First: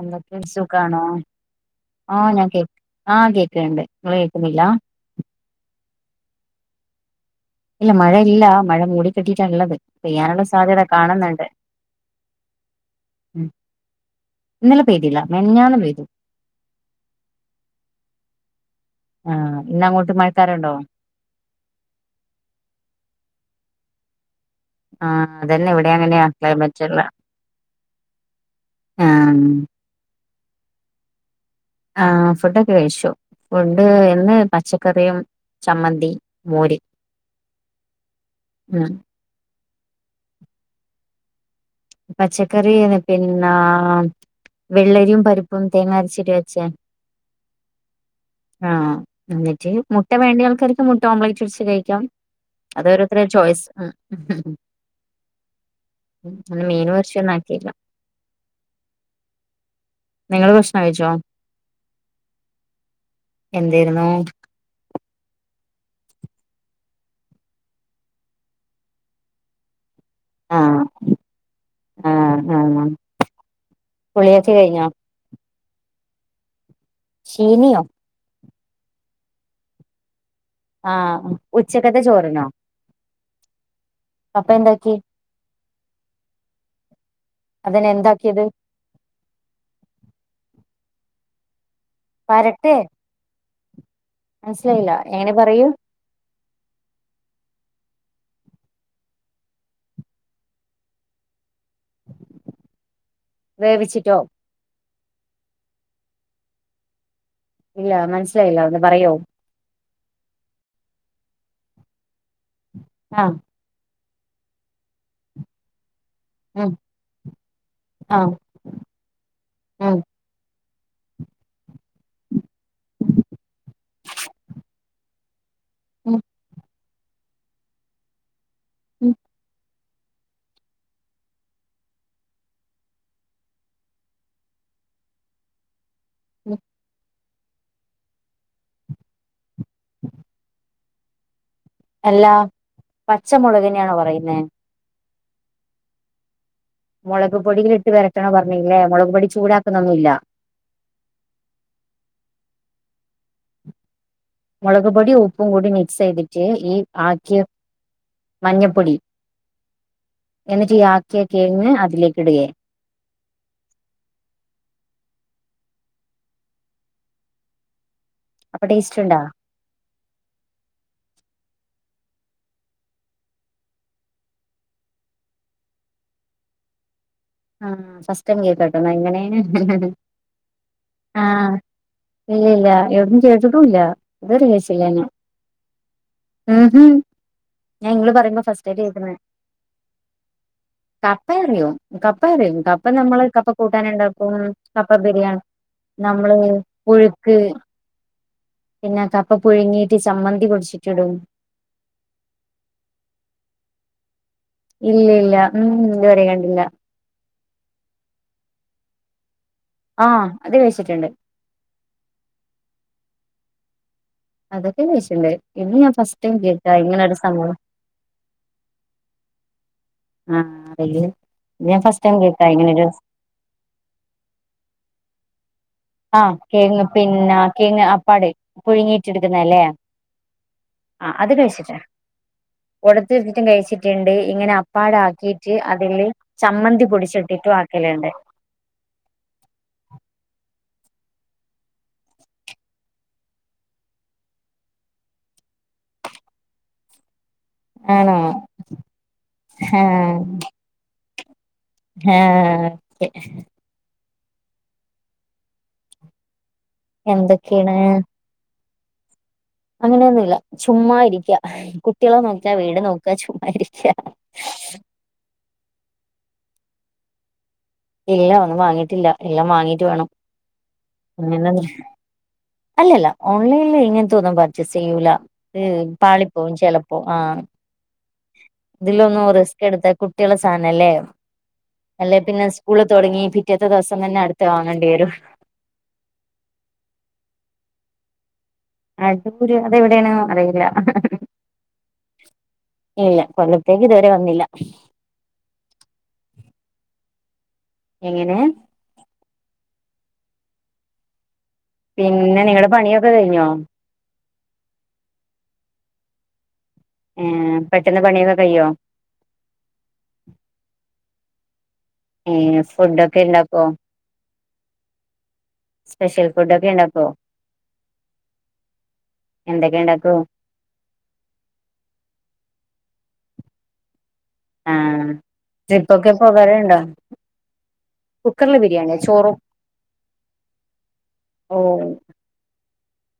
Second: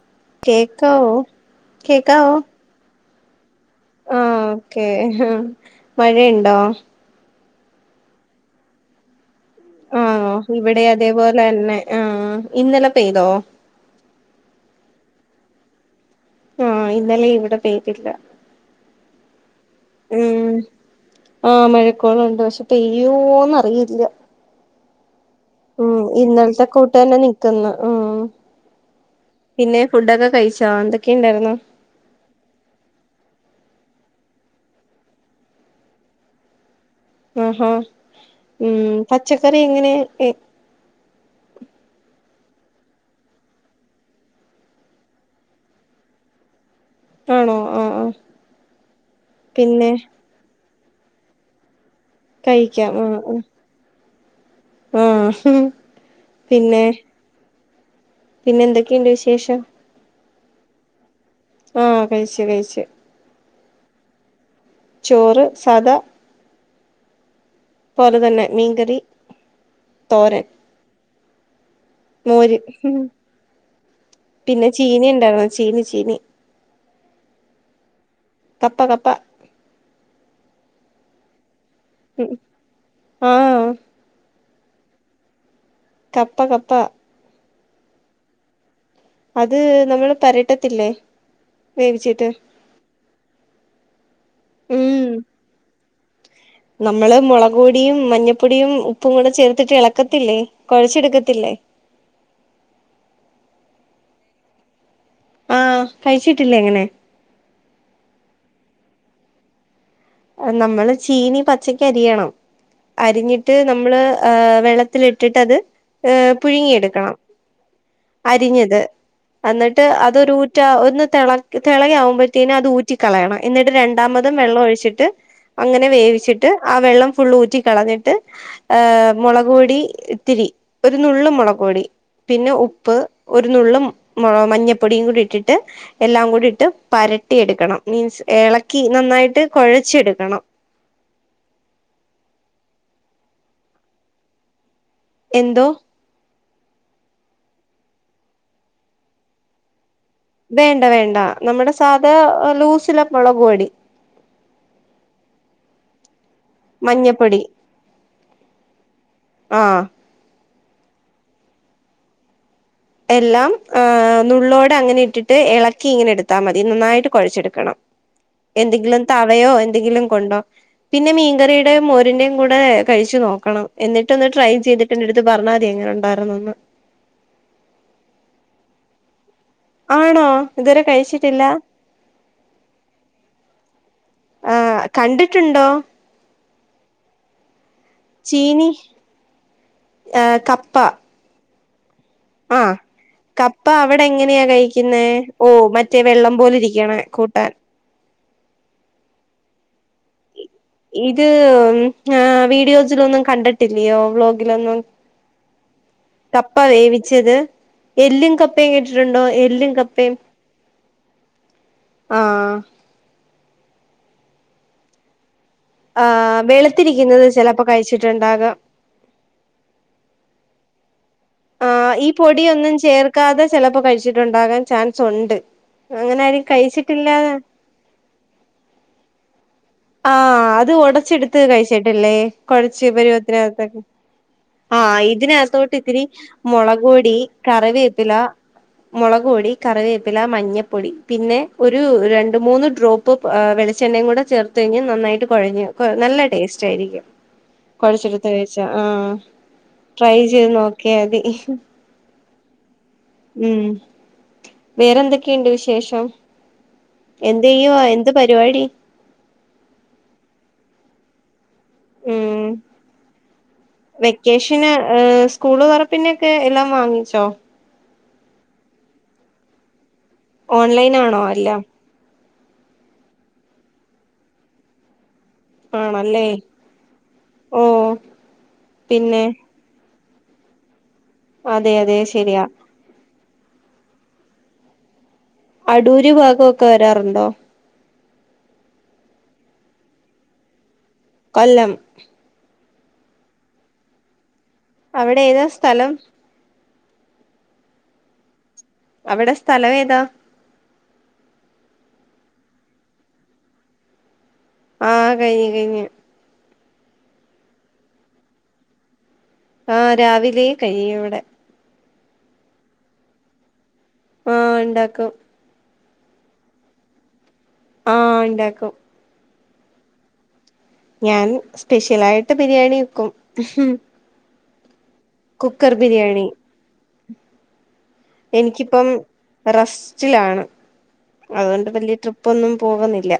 എന്തൊക്കെ സുഖാണോ കേക്കാവോ ആഹ് കേക്കാവോ ഞാൻ കേ ആഹ് കേക്ക്ണ്ട് ഇങ്ങള് ആഹ് കേക്കുന്നില്ല ഓക്കേ മഴയുണ്ടോ ഇല്ല മഴ ഇല്ല മഴ മൂടിക്കെട്ടിട്ടാള്ളത് ആ പെയ്യാനുള്ള സാധ്യത ഇവിടെ അതേപോലെ കാണുന്നുണ്ട് തന്നെ ആ ഇന്നലെ പെയ്തോ ഉം ഇന്നലെ പെയതില്ല മെനഞ്ഞാന്ന് പെയ്തു ആഹ് ഇന്നലെ ഇവിടെം പെയ്തില്ല ആഹ് ഇന്നങ്ങോട്ട് ഉം മഴക്കാറുണ്ടോ ആഹ് മഴക്കോളുണ്ട് പക്ഷെ പെയ്യുവോന്ന് അറിയില്ല. ആ അതന്നെ ഇവിടെ അങ്ങനെയാ ഇന്നലത്തെ കൂട്ട് ക്ലൈമറ്റ്ള്ള തന്നെ നിക്കുന്നു ഉം ആഹ് പിന്നെ ഫുഡൊക്കെ കഴിച്ചോ എന്തൊക്കെ ഇണ്ടായിരുന്നു ആ ഫുഡൊക്കെ കഴിച്ചു ഫുഡ് എന്ന് പച്ചക്കറിയും ചമ്മന്തി മോര്. ആഹാ ഉം പച്ചക്കറി എങ്ങനെ പച്ചക്കറി പിന്ന വെള്ളരിയും പരുപ്പും തേങ്ങാ അരച്ചിടി വെച്ച ആണോ ആഹ് ആഹ് ആഹ് എന്നിട്ട് പിന്നെ മുട്ട വേണ്ടിയൾക്ക മുട്ട ഓംലേറ്റ് വെച്ച് കഴിക്കാം അത് കഴിക്കാം ഓരോരുത്തരുടെ ചോയ്സ് ഉം ഇന്ന് മീനും ഇറച്ചിയും ഒന്നും ആക്കിയില്ല. പിന്നെ എന്തൊക്കെയുണ്ട് വിശേഷം. നിങ്ങള് ഭക്ഷണം കഴിച്ചോ. ആഹ് കഴിച്ചു കഴിച്ചു. എന്തേരുന്നു. ചോറ് സദാ പോലെ തന്നെ മീൻകരി തോരൻ. ആഹ മോര് കുളിയൊക്കെ പിന്നെ കഴിഞ്ഞോ ചീനി ഉണ്ടായിുന്നോ ചീനി ചീനി ചീനിയോ കപ്പ കപ്പ ആഹ ഉച്ചക്കത്തെ ഉം ചോറിനോ ആഹ് അപ്പൊ എന്താക്കി കപ്പ കപ്പ അതിന്നെ എന്താക്കിയത്. അത് നമ്മള് പരട്ടത്തില്ലേ വേവിച്ചിട്ട് പരട്ടെ മനസ്സിലായില്ല ഉം എങ്ങനെ പറയൂ. നമ്മള് മുള പൊടിയും മഞ്ഞപ്പൊടിയും ഉപ്പും കൂടെ ചേർത്തിട്ട് ഇളക്കത്തില്ലേ കുഴച്ചെടുക്കത്തില്ലേ വേവിച്ചിട്ടോ ആഹ കഴിച്ചിട്ടില്ലേ എങ്ങനെ ഇല്ല മനസ്സിലായില്ല ഒന്ന് പറയോ നമ്മള് ചീനി പച്ചക്കരിയണം ആഹ് അരിഞ്ഞിട്ട് നമ്മള്ഹ് വെള്ളത്തിലിട്ടിട്ട്ത് ഉം പുഴുങ്ങിയെടുക്കണം. ആഹ് അരിഞ്ഞത് എന്നിട്ട് ഉം അതൊരു ഊറ്റ ഒന്ന് തിള തിളക ആവുമ്പോഴത്തേനും അത് ഊറ്റ കളയണം എന്നിട്ട് രണ്ടാമതും വെള്ളം ഒഴിച്ചിട്ട് അങ്ങനെ ഉം വേവിച്ചിട്ട് ആ വെള്ളം ഫുള്ള് ഊറ്റ കളഞ്ഞിട്ട് ഹ് ഉം മുളകൊടി ഒത്തിരി ഒരു നള്ള് മുളകൊടി പിന്നെ ഉപ്പ് ഉപ്പ് ഒരുനുള്ളും മഞ്ഞപ്പൊടിയും കൂടി ഇട്ടിട്ട് എല്ലാം കൂടി ഉം ഇട്ട് പര ട്ടിയെടുക്കണം മീൻസ് ഇളക്കി നന്നായിട്ട് കുഴച്ചെടുക്കണം. എല്ലാ പച്ചമുളകനെയാണോ പറയുന്നേ. എന്തോ മുളക് പൊടിൽിട്ട് വരട്ടണോ പറഞ്ഞല്ലേ മുളക് പൊടി ചൂടാക്കുന്നൊന്നുമില്ല വേണ്ട വേണ്ട നമ്മുടെ സാധ ലൂസില മുളകപടി മളകപൊടി ഉപ്പും കൂടി മിക്സ ചെയട്ട് ഈ ആക്കി മഞ്ഞപ്പൊടി മഞ്ഞപ്പൊടി ആഹ് എന്നിട്ട് ഈയാക്ക കഴിഞ്ഞ് അതിലേക്ക ഇടുകയേ എല്ലാം ഹ നുള്ളോടെ അങ്ങനെ ഇട്ടിട്ട് ഇളക്കി ഇങ്ങനെ എടുത്താൽ മതി നന്നായിട്ട് കുഴച്ചെടുക്കണം അപ്പൊ ടേസ്റ്റ് എന്തെങ്കിലും ഉണ്ടാ തവയോ എന്തെങ്കിലും കൊണ്ടോ പിന്നെ മീൻകറിയുടെ മോരിന്റെയും കൂടെ കഴിച്ചു നോക്കണം എന്നിട്ടൊന്ന് ട്രൈ ചെയ്തി പ്പന്റെട്ത്ത് പർണതിര്ന്നുണ്ടര്ന്നന്ന് ആ ഫസ്റ്റ്ടൈം കേക് ട്ടാ എങ്ങനെന് ആണോ ഇതുവരെ കഴിച്ചിട്ടില്ല ഇല്ലില്ല എവിട്ന്നും കേട്ടിട്ടുല്ല ഇത്വരെ കഴിച്ചില്ല ട്ടുണ്ടോ ഹ് ഹം ഞാൻ ഇങ്ങള് പറയുമ്പോ ഫസ്റ്റ് യിട്ട് കേക്ക്ന്ന ഏ ഹ് കപ്പ കപ്പ അറിയോ കപ്പ അറിയും ആ കപ്പ നമ്മള് കപ്പ കൂട്ടാൻ അവടെ ഉണ്ടാക്കും എങ്ങനെയാ കപ്പ കഴിക്കുന്നേ ബിരിയാണി ഓ മറ്റേ വെള്ളം നമ്മള് പോലരി ക്കണെ പുഴുക്ക് കൂട്ടാൻ പിന്നെ കപ്പ പുഴുങ്ങിയിട്ട് ചമ്മന്തി പൊടിച്ചി ഇത് മ്മ്. വീഡിയോസിലൊന്നും കണ്ടിട്ടില്ലയോ വ്ലോഗ് ലൊന്നു ഇല്ല ഇല്ല ഉം ഇതുവരെ കപ്പ കണ്ടില്ല വേവിച്ചത് എല്ലു കപ്പേയേ കേട്ടിട്ടുണ്ടോ എല്ലും കപ്പ ആ അത് കയിച്ചിട്ടുണ്ട് ആഹആ അതൊക്കെ കഴിച്ണ്ട്. ഇന്ന് ഞാ ഫസ്റ്റ് ടൈം ആഹ് കേക്കാ ഇങ്ങനൊരു വെളുത്തിരിക്കുന്നത് സംബവ. ചിലപ്പോ കഴിച്ചിട്ടുണ്ടാകാം.. ആറീല്ല്യ. ഞാൻ ഫസ്റ്റ് ടൈം കേകാ ഇങ്ങനൊരു.. ക്കാതെ ചെലപ്പോ കഴിച്ചിട്ടുണ്ടാകാൻ ചാൻസ്ണ്ട്. അങ്ങനെ ആഹ് ആരും കേങ്ങ് കഴിച്ചിട്ടില്ലാ.. പിന്നെ കേങ്ങ് അപ്പാട് പുഴുങ്ങിറ്റ് എടുക്കുന്നലേ.. ആഹ് അത് ഉടച്ചെടുത്ത് കഴിച്ചിട്ടില്ലേ കൊഴച്ച് ഒടത്തി വെച്ചിട്ടും പരിവത്തിനകത്തൊക്കെ.. കഴിച്ചിട്ടുണ്ട് ഇങ്ങനെ ആഹ് അപ്പാടാക്കിയിട്ട് ഇതിനകത്തോട്ട് ഇത്തിരി അതില് ചമ്മന്തി മുളകൊടി പൊടിച്ചിട്ടിട്ടും ആക്കലുണ്ട് കറിവേപ്പില.. മുളക് പൊടി കറിവേപ്പില മഞ്ഞപ്പൊടി പിന്നെ ഒരു രണ്ട് മൂന്ന് ഡ്രോപ്പ്.. ട്രോപ്പ്. വെളിച്ചെണ്ണയും കൂടെ ചേർത്തയിഞ്ഞ നന്നായിട്ട് കൊഴഞ്ഞ് നല്ല ടേസ്റ്റ് ആയിരിക്കും.. ആണോ കുഴച്ചെടുത്ത് കഴിച്ച ആഹ് ട്രൈ ചെയ്ത് നോക്കിയതി.. ഹേഹ് ഉം. വേറെന്തൊക്കെണ്ട് വിശേഷം എന്തയ്യോ. എന്തൊക്കെയാണ് എന്ത്.. പരിവാടി.. അങ്ങനൊന്നുല്ല. ചുമ്മാ ഇരിക്യ.. കുട്ട്യോളെ ഉം നോക്കാ വീട് നോക്ക ചുമ്മാ ഇരിക്ക.. വെക്കേഷന് ഏഹ് സ്കൂള് തൊറപിന്നെക്കെ എല്ലാം വാങ്ങിച്ചോ.. ഇല്ല ഒന്നും വാങ്ങിയിട്ടില്ല എല്ലാം വാങ്ങീട്ട് വണം ഓൺലൈൻ ആണോ എല്ലാം അങ്ങനെ.. അല്ലല്ല ഓൺലൈനില് ഇങ്ങന് തൊന്നും പർച്ചേസ് യ്യൂല.. ഉം. ആണല്ലേ പളിപ്പവും ചേലപ്പൊ. ആഹ് ഓഹ് ഇതിലൊന്നു. പിന്നെ റിസ്.. റിസ്ക് എടുത്ത കുട്ട്യോളെ സാനല്ലേ അതെ അതെ എല്ലേ ശരിയാ പിന്നെ സ്.. സ്കൂള് തൊടങ്ങി പിറ്റേത്തെ ദിവസം തന്നെ അടുത്തെ. വാങ്ങേണ്ടിരും.. അടൂര് ഭാഗൊക്കെ വരാറുണ്ടോ.. അടൂര് അതെവിടെണ് അറില.. കൊല്ലം.. ഇല്ല കൊല്ലത്തേക്. ഇതുവരെ വന്നില്ല.. അവിടെ ഏതാ സ്ഥലം.. എങ്ങനെ.. അവിടെ സ്ഥലവെത.. പിന്നെ നിങ്ങളെ പണിയൊക്കെ കഴിഞ്ഞോ.. ആഹ് കഴിഞ്ഞ് കഴിഞ്ഞ്.. ഏഹ് പെട്ടെന്ന് പണിയൊക്കെ കയ്യോ.. ആഹ് രാവിലെ കയ്യുവടെ.. ഏഹ് ഫുഡൊക്കെ ഇണ്ടാക്കോ.. ആഹ് ഇണ്ടാക്കും സ്പെഷ്യൽ ഫുഡ് ഒക്കെ ഇണ്ടാക്കോ ആഹ് ഇണ്ടാക്കും എന്തൊക്കെ ഇണ്ടാക്കും ഞാൻ സ്പെഷ്യലായിട്ട് ബിരിയാണി വെക്കും ആഹ് കുക്കർ ട്രിപ്പൊക്കെ ബിരിയാണി പോകറുണ്ടോ എനിക്കിപ്പം റസ്റ്റിലാണ് അതുകൊണ്ട് ഓഹ് വലിയ ട്രിപ്പ് ട്രിപ്പൊന്നും പോകുന്നില്ല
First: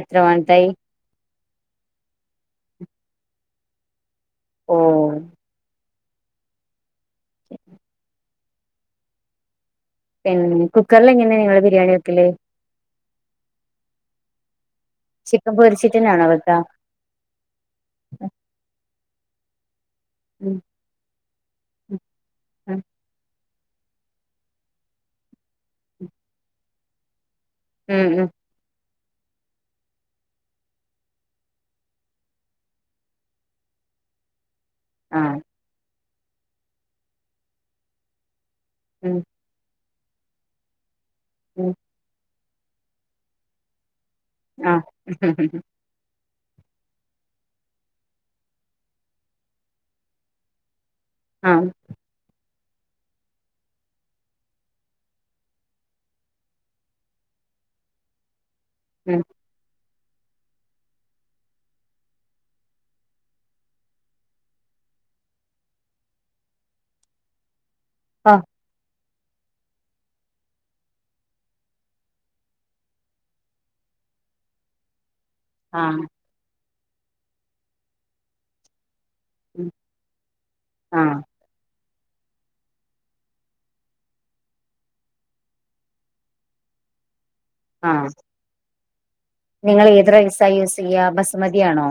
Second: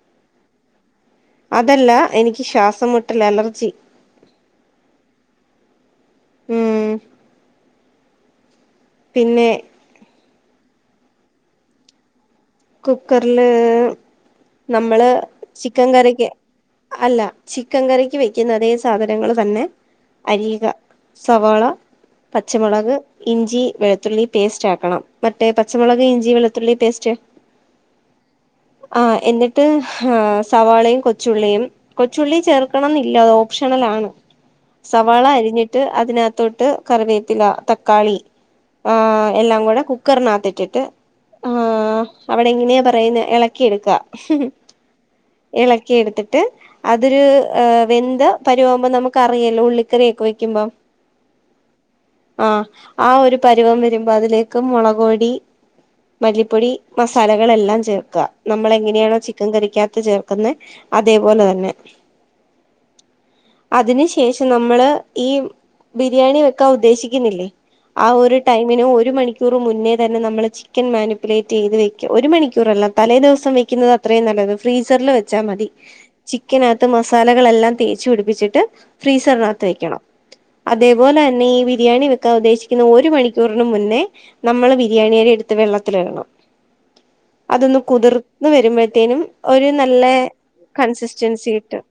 എത്ര മന്തായി അതല്ല എനിക്ക് ശ്വാസംമുട്ടൽ അലർജി ഓഹ് ഉം പിന്നെ പിന്നെ കുക്കറില് എങ്ങനെയാ നിങ്ങള് ബിരിയാണി വെക്കല് കുക്കറ്ല് നമ്മള് ചിക്കൻ പൊരിച്ചിട്ടന്നാണോ കറിക്ക് വെക്കാ അല്ല ചിക്കൻ കറിക്ക് വെക്കുന്ന അതേ സാധനങ്ങൾ തന്നെ ഉം അരിക സവാള, ഉം ഉം പച്ചമുളക്, ഇഞ്ചി, വെള് ത്തുള്ളി പേസ്റ്റ് ആക്കണം മറ്റേ പച്ചമുളക് ഇഞ്ചി വെളുത്തുള്ളി പേസ്റ്റ് ഉം ഉം ആ എന്നിട്ട് സവാളയും കൊച്ചുള്ളിയും കൊച്ചുള്ളി ചേർക്കണം എന്നില്ല അത് ഓപ്ഷണൽ ആണ് സവാള ആഹ് അരിഞ്ഞിട്ട് അതിനകത്തോട്ട് കറിവേപ്പില തക്കാളി ആ ഉം എല്ലാം കൂടെ കുക്കറിനകത്തിട്ടിട്ട് ആ ഉം അവിടെ ഇങ്ങനെയ പറയുന്ന ഇളക്കിയെട്ക്ക ആഹ് ഇളക്കി എടുത്തിട്ട് അതൊരു വെന്ത് പരിവവുമ്പോ നമുക്ക് അറിയല്ലോ ഉള്ളിക്കറിയ ഒൊക്കെ വെക്കുമ്പം ആഹ് ആഹ് ആ ഒരു പരുവം വരുമ്പോ അതിലേക്ക് മുളക്‌പൊടി മല്ലിപ്പൊടി മസാലകളെല്ലാം ചേർക്ക നമ്മൾ എങ്ങനെയാണോ ഉം ചി ക്കൻ കറിക്കാത്ത ചേർക്ക്ന്നെ അതേപോലെ തന്നെ അതിന് ശേഷം നമ്മള് ഈ ബിരിയാണി വെക്കാൻ ഉദ്ദേശിക്കുന്നില്ലേ ആ ഒരു ആഹ് ടൈമിനന് ഒരു മണിക്കൂർ മുന്നേ തന്നെ നമ്മളെ ചിക്കൻ മാനുപ്പുലേറ്റ് ചെയ്ത് വെക്ക ഒരു മണിക്കൂറല്ല തലേ ദിവസം വെക്കുന്നത് അത്രയും നല്ലത് ഫ്രീസറില് വെച്ചാൽ മതി ആഹ് ചിക്കനകത്ത് മസാലകളെല്ലാം തേച്ച് പിടിപ്പിച്ചിട്ട് ഫ്രീസറിനകത്ത് വെക്കണം അതേപോലെ ആഹ് തന്നെ ഈ ബിരിയാണി വെക്കാൻ ഉദ്ദേശിക്കുന്ന ഒരു മണിക്കൂറിനന് മുന്നേ നമ്മള് ബിരിയാണിടെ അരി എടുത്ത് വെള്ളത്തിൽ ഇടണം അതൊന്ന് ആഹ് കുതിർന്ന് വരുമ്പോഴത്തേനും ഒരു നിങ്ങൾ നല്ല ഏത് റൈസാ യൂസ് ചെയ്യാ കൺസിസ്റ്റൻസി കിട്ടും ബസുമതിയാണോ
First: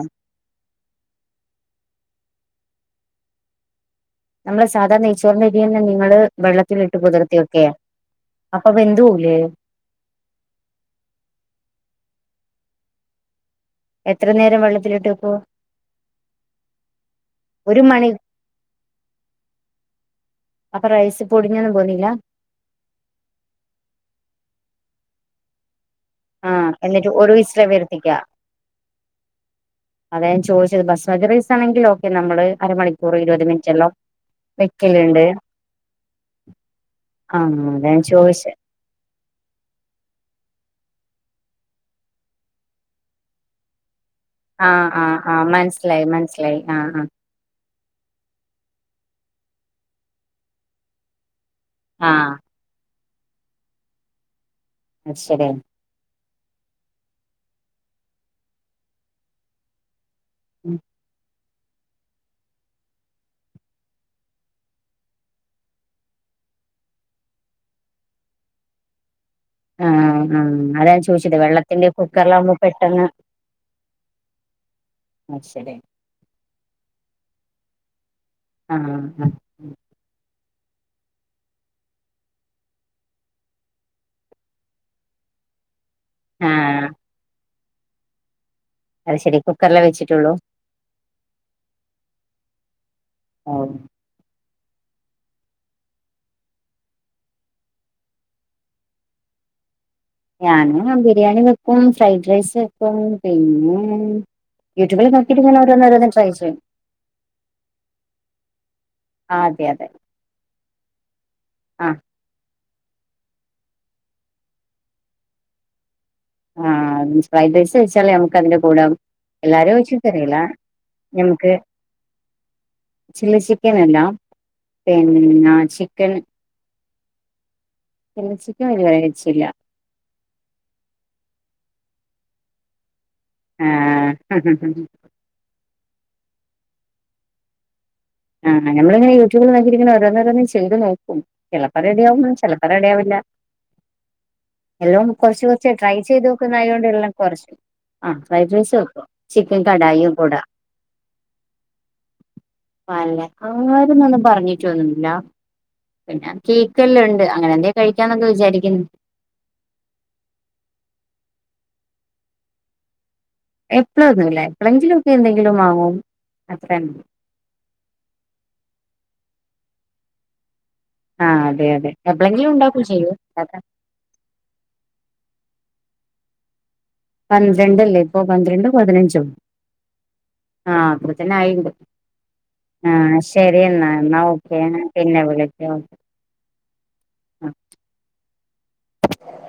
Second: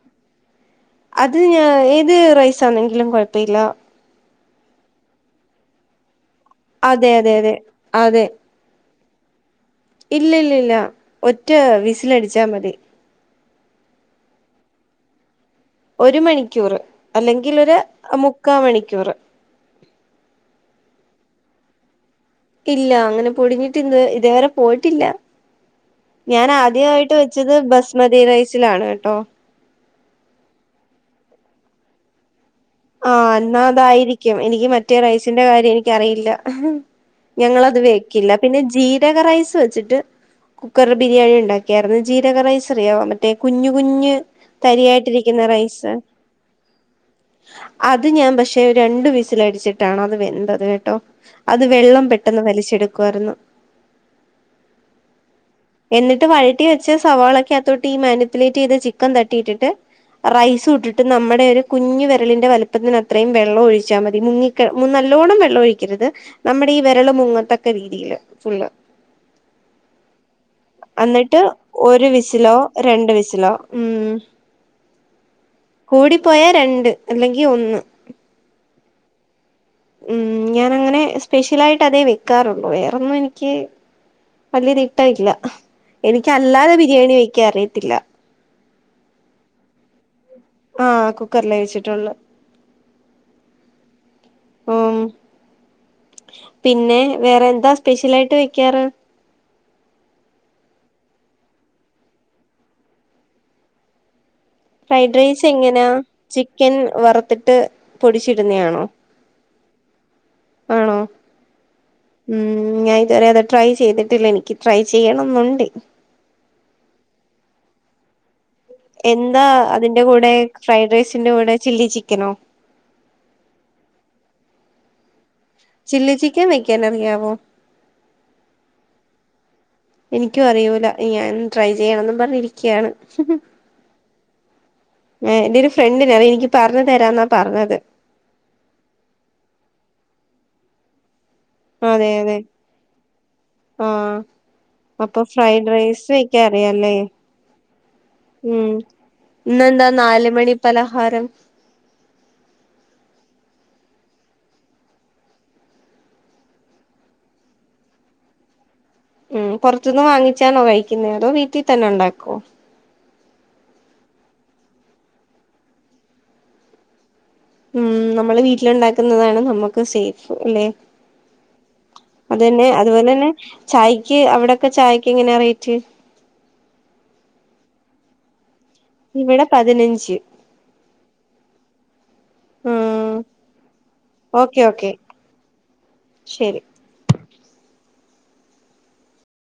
അത് ഞ ഏത് റൈസാണെങ്കിലും കുഴപ്പല്ല നമ്മളെ സാധാരണെനെയ് ച്ചോറിന്റെ അരിന്നെ നിങ്ങള് വെള്ളത്തിലിട്ട് അതെ അതെ അതെ പുതിർത്തിയക്കെ അതെ അപ്പൊ വെന്തോലെ ഇല്ല ഇല്ല ഇല്ല ഒറ്റ വിസൽ അടിച്ചാ മതി എത്ര നേരം വെള്ളത്തിലിട്ട്പ്പോ ഒരു മണിക്കൂറ് അല്ലെങ്കിൽ ഒരു മുക്കാ മണിക്കൂറ് അപ്പൊ റൈസ് പൊടിഞ്ഞൊന്നും പോന്നില്ല ഇല്ല അങ്ങനെ പൊടിഞ്ഞിട്ട് ഇന്ന് ഇതേവരെ പോയിട്ടില്ല ഞാൻ ആഹ് എന്നിട്ട് ആദ്യമായിട്ട് ഒരു വെച്ചത് വിസിലേ വരുത്തിക്ക ബസ്മതി റൈസിലാണ് കേട്ടോ അത ഞൻ ചോദിച്ചത് ബസ്മദി റൈസ് ആണെങ്കിൽ ഒക്കെ നമ്മള് അരമണിക്കൂർ ആഹ് ഇരുപത് എന്നാ മിനിറ്റ് എല്ലാം അതായിരിക്കും എനിക്ക് മറ്റേ വെക്കലുണ്ട് റൈസിന്റെ കാര്യം എനിക്കറിയില്ല ആഹ് ഞങ്ങളത് അതാ ഞാൻ വെക്കില്ല ചോദിച്ചെ പിന്നെ ജീരക റൈസ് വെച്ചിട്ട് കുക്കർ ബിരിയാണി ഉണ്ടാക്കിയായിരുന്നു ജീരക റൈസ് അറിയാാവ മറ്റേ കുഞ്ഞു കുഞ്ഞ് ആഹ ആഹ് ആ് തരിയായിട്ടിരിക്കുന്ന റൈസ് മനസ്സിലായി മനസ്സിലായി ആഹ് ആ അത് ഞാൻ പക്ഷെ രണ്ടു വിസൽടിച്ചിട്ടാണ് അത് വെന്തത് കേട്ടോ അത് വെള്ളം ആഹ് പെട്ടെന്ന് വലിച്ചെടുക്കുവരുന്നു അഷരി [inaudible] എന്നിട്ട് വഴറ്റി വെച്ച സവാളക്ക് അകത്തോട്ട് ഈ മാനിപ്പുലേറ്റ് ചെയ്ത ചിക്കൻ തട്ടിയിട്ടിട്ട് റൈസ് ഇട്ടിട്ട് നമ്മടെ ഒരു കുഞ്ഞ് വെ കരളിന്റെ വലുപ്പത്തിന് അത്രയും വെള്ളം ഒഴിച്ച മതി മുങ്ങി നല്ലോണം വെള്ളം ഒഴിക്കരുത് നമ്മുടെ ഈ വിരള് മുങ്ങത്തക്കെ രീതിയില് ഫുള്ള് ആഹ് ആ അതാ ഞാൻചോദിച്ചത് എന്നിട്ട് വെള്ളത്തിന്റെ ഒരു കുക്കറിലാകുമ്പോ വിസിലോ പെട്ടെന്ന് രണ്ട് വിസിലോ ഉം അശരി കൂടിപ്പോയാ രണ്ട് അല്ലെങ്കി ഒന്ന് ആഹ് ഉം ഞാനങ്ങനെ സ്പെഷ്യൽ ആയിട്ട് അതേ വെക്കാറുള്ള വേറൊന്നും എനിക്ക് വലിയ തിട്ടമില്ല എനിക്ക് അല്ലാതെ ആഹ് ബിരിയാണി വയ്ക്കാൻ അറിയത്തില്ല അത് ശരി കുക്കറില വെച്ചിട്ടുള്ളൂ ആഹ് കുക്കറില വച്ചിട്ടുള്ളൂ ഓഹ് ഓ പിന്നെ വേറെ എന്താ സ്പെഷ്യൽ ആയിട്ട് വെക്കാറ് ഞാൻ ബിരിയാണി വെക്കും ഫ്രൈഡ് റൈസ് വെക്കും പിന്നെ യൂട്യൂബിൽ ഫ്രൈഡ് നോക്കിട്ട് റൈസ് ഇങ്ങനെ ഓരോന്ന് എങ്ങനാ ഓരോന്ന് ട്രൈ ചെയ്യും ചിക്കൻ വറുത്തിട്ട് പൊടിച്ചിടുന്നതാണോ ആഹ് അതെ അതെ ആണോ ആഹ് ഉം ഞാൻ ഇതുവരെ അത് ട്രൈ ചെയ്തിട്ടില്ല എനിക്ക് ട്രൈ ചെയ്യണെന്നുണ്ട് ആഹ് ഫ്രൈഡ് റൈസ് കഴച്ചാലേ നമക്ക് അതിന്റെ കൂടെം എന്താ എല്ലാരും അതിന്റെ ചോദിച്ചി കൂടെ അറിയില ഫ്രൈഡ് റൈസിന്റെ കൂടെ ഞമ്മുക്ക് ചില്ലി ചിക്കനോ ചില്ലി ചിക്കൻ എല്ലാം പിന്ന ചിക്കൻ ചില്ലി വെക്കാൻ അറിയാവോ പിന്നെ ചിക്കൻ [inaudible] എനിക്കും അറിയൂല ഞാൻ ട്രൈ ചെയ്യണന്നും പറഞ്ഞിരിക്കുകയാണ് ആഹ് ആഹ് എന്റെ ഒരു ഫ്രണ്ട് എനിക്ക് പറഞ്ഞ് തരാ എന്നാ പറഞ്ഞത് ആഹ് നമ്മളിങ്ങന യൂടൂബിൽ നോക്കിയിരുന്ന് ഓരോന്ന് ചെയ്ത് നോക്കും ചിലപ്പോ അതെ റെടിയാവും അതെ ചെിലപ്പോ റെടിയാവൂല്ല ആഹ് എല്ലാം അപ്പൊ കുറച്ച് ഫ്രൈഡ് കുറച്ച് ട്രൈ റൈസ് ചെയ്ത് വെക്കാൻ നോക്കുന്ന ആയ കൊണ്ട് അറിയാല്ലേ എല്ലാം കുറച്ച് ആഹ ഫ്രൈഡ് ഉം റൈസ് വക്കും ചിക്കൻ ഇന്നെന്താ കടായിയും നാല് കൂടെ മണി പലഹാരം അഹ് അങ്ങാരന്നൊന്നും പറഞ്ഞിട്ടൊന്നുമില്ല പിന്നെ കേക്ക്ല്ലാം ഉണ്ട് അങ്ങനെ എന്തേലും കഴിക്കാന്നൊന്ന് വിചാരിക്കുന്നു ഉം പുറത്തുന്ന് വാങ്ങിച്ചാണോ കഴിക്കുന്നേ അതോ വീട്ടിൽ തന്നെ ഉണ്ടാക്കോ എപ്പള ഒന്നും ഇല്ല എപ്പോളെങ്കിലും ഒക്കെ എന്തെങ്കിലും വാങ്ങും അത്ര ഉം നമ്മള് വീട്ടില് ഉണ്ടാക്കുന്നതാണ് നമ്മുക്ക് സേഫ് അല്ലെ ആഹ് അതെ അതെ അത് എപ്പളെങ്കിലും തന്നെ ഉണ്ടാക്കും അതുപോലെ ചെയ്യും തന്നെ ചായക്ക് അവിടൊക്കെ ചായക്ക് എങ്ങനെയാ റേറ്റ് പന്ത്രണ്ടല്ലെ അല്ലേ ഇപ്പോ പന്ത്രണ്ട് പതിനഞ്ചും ഇവിടെ പതിനഞ്ച് ആഹ് [unintelligible] ഉം ആഹ് ശരി എന്നാ എന്നാ ഓക്കെ പിന്നെ വിളിക്കാ ശരി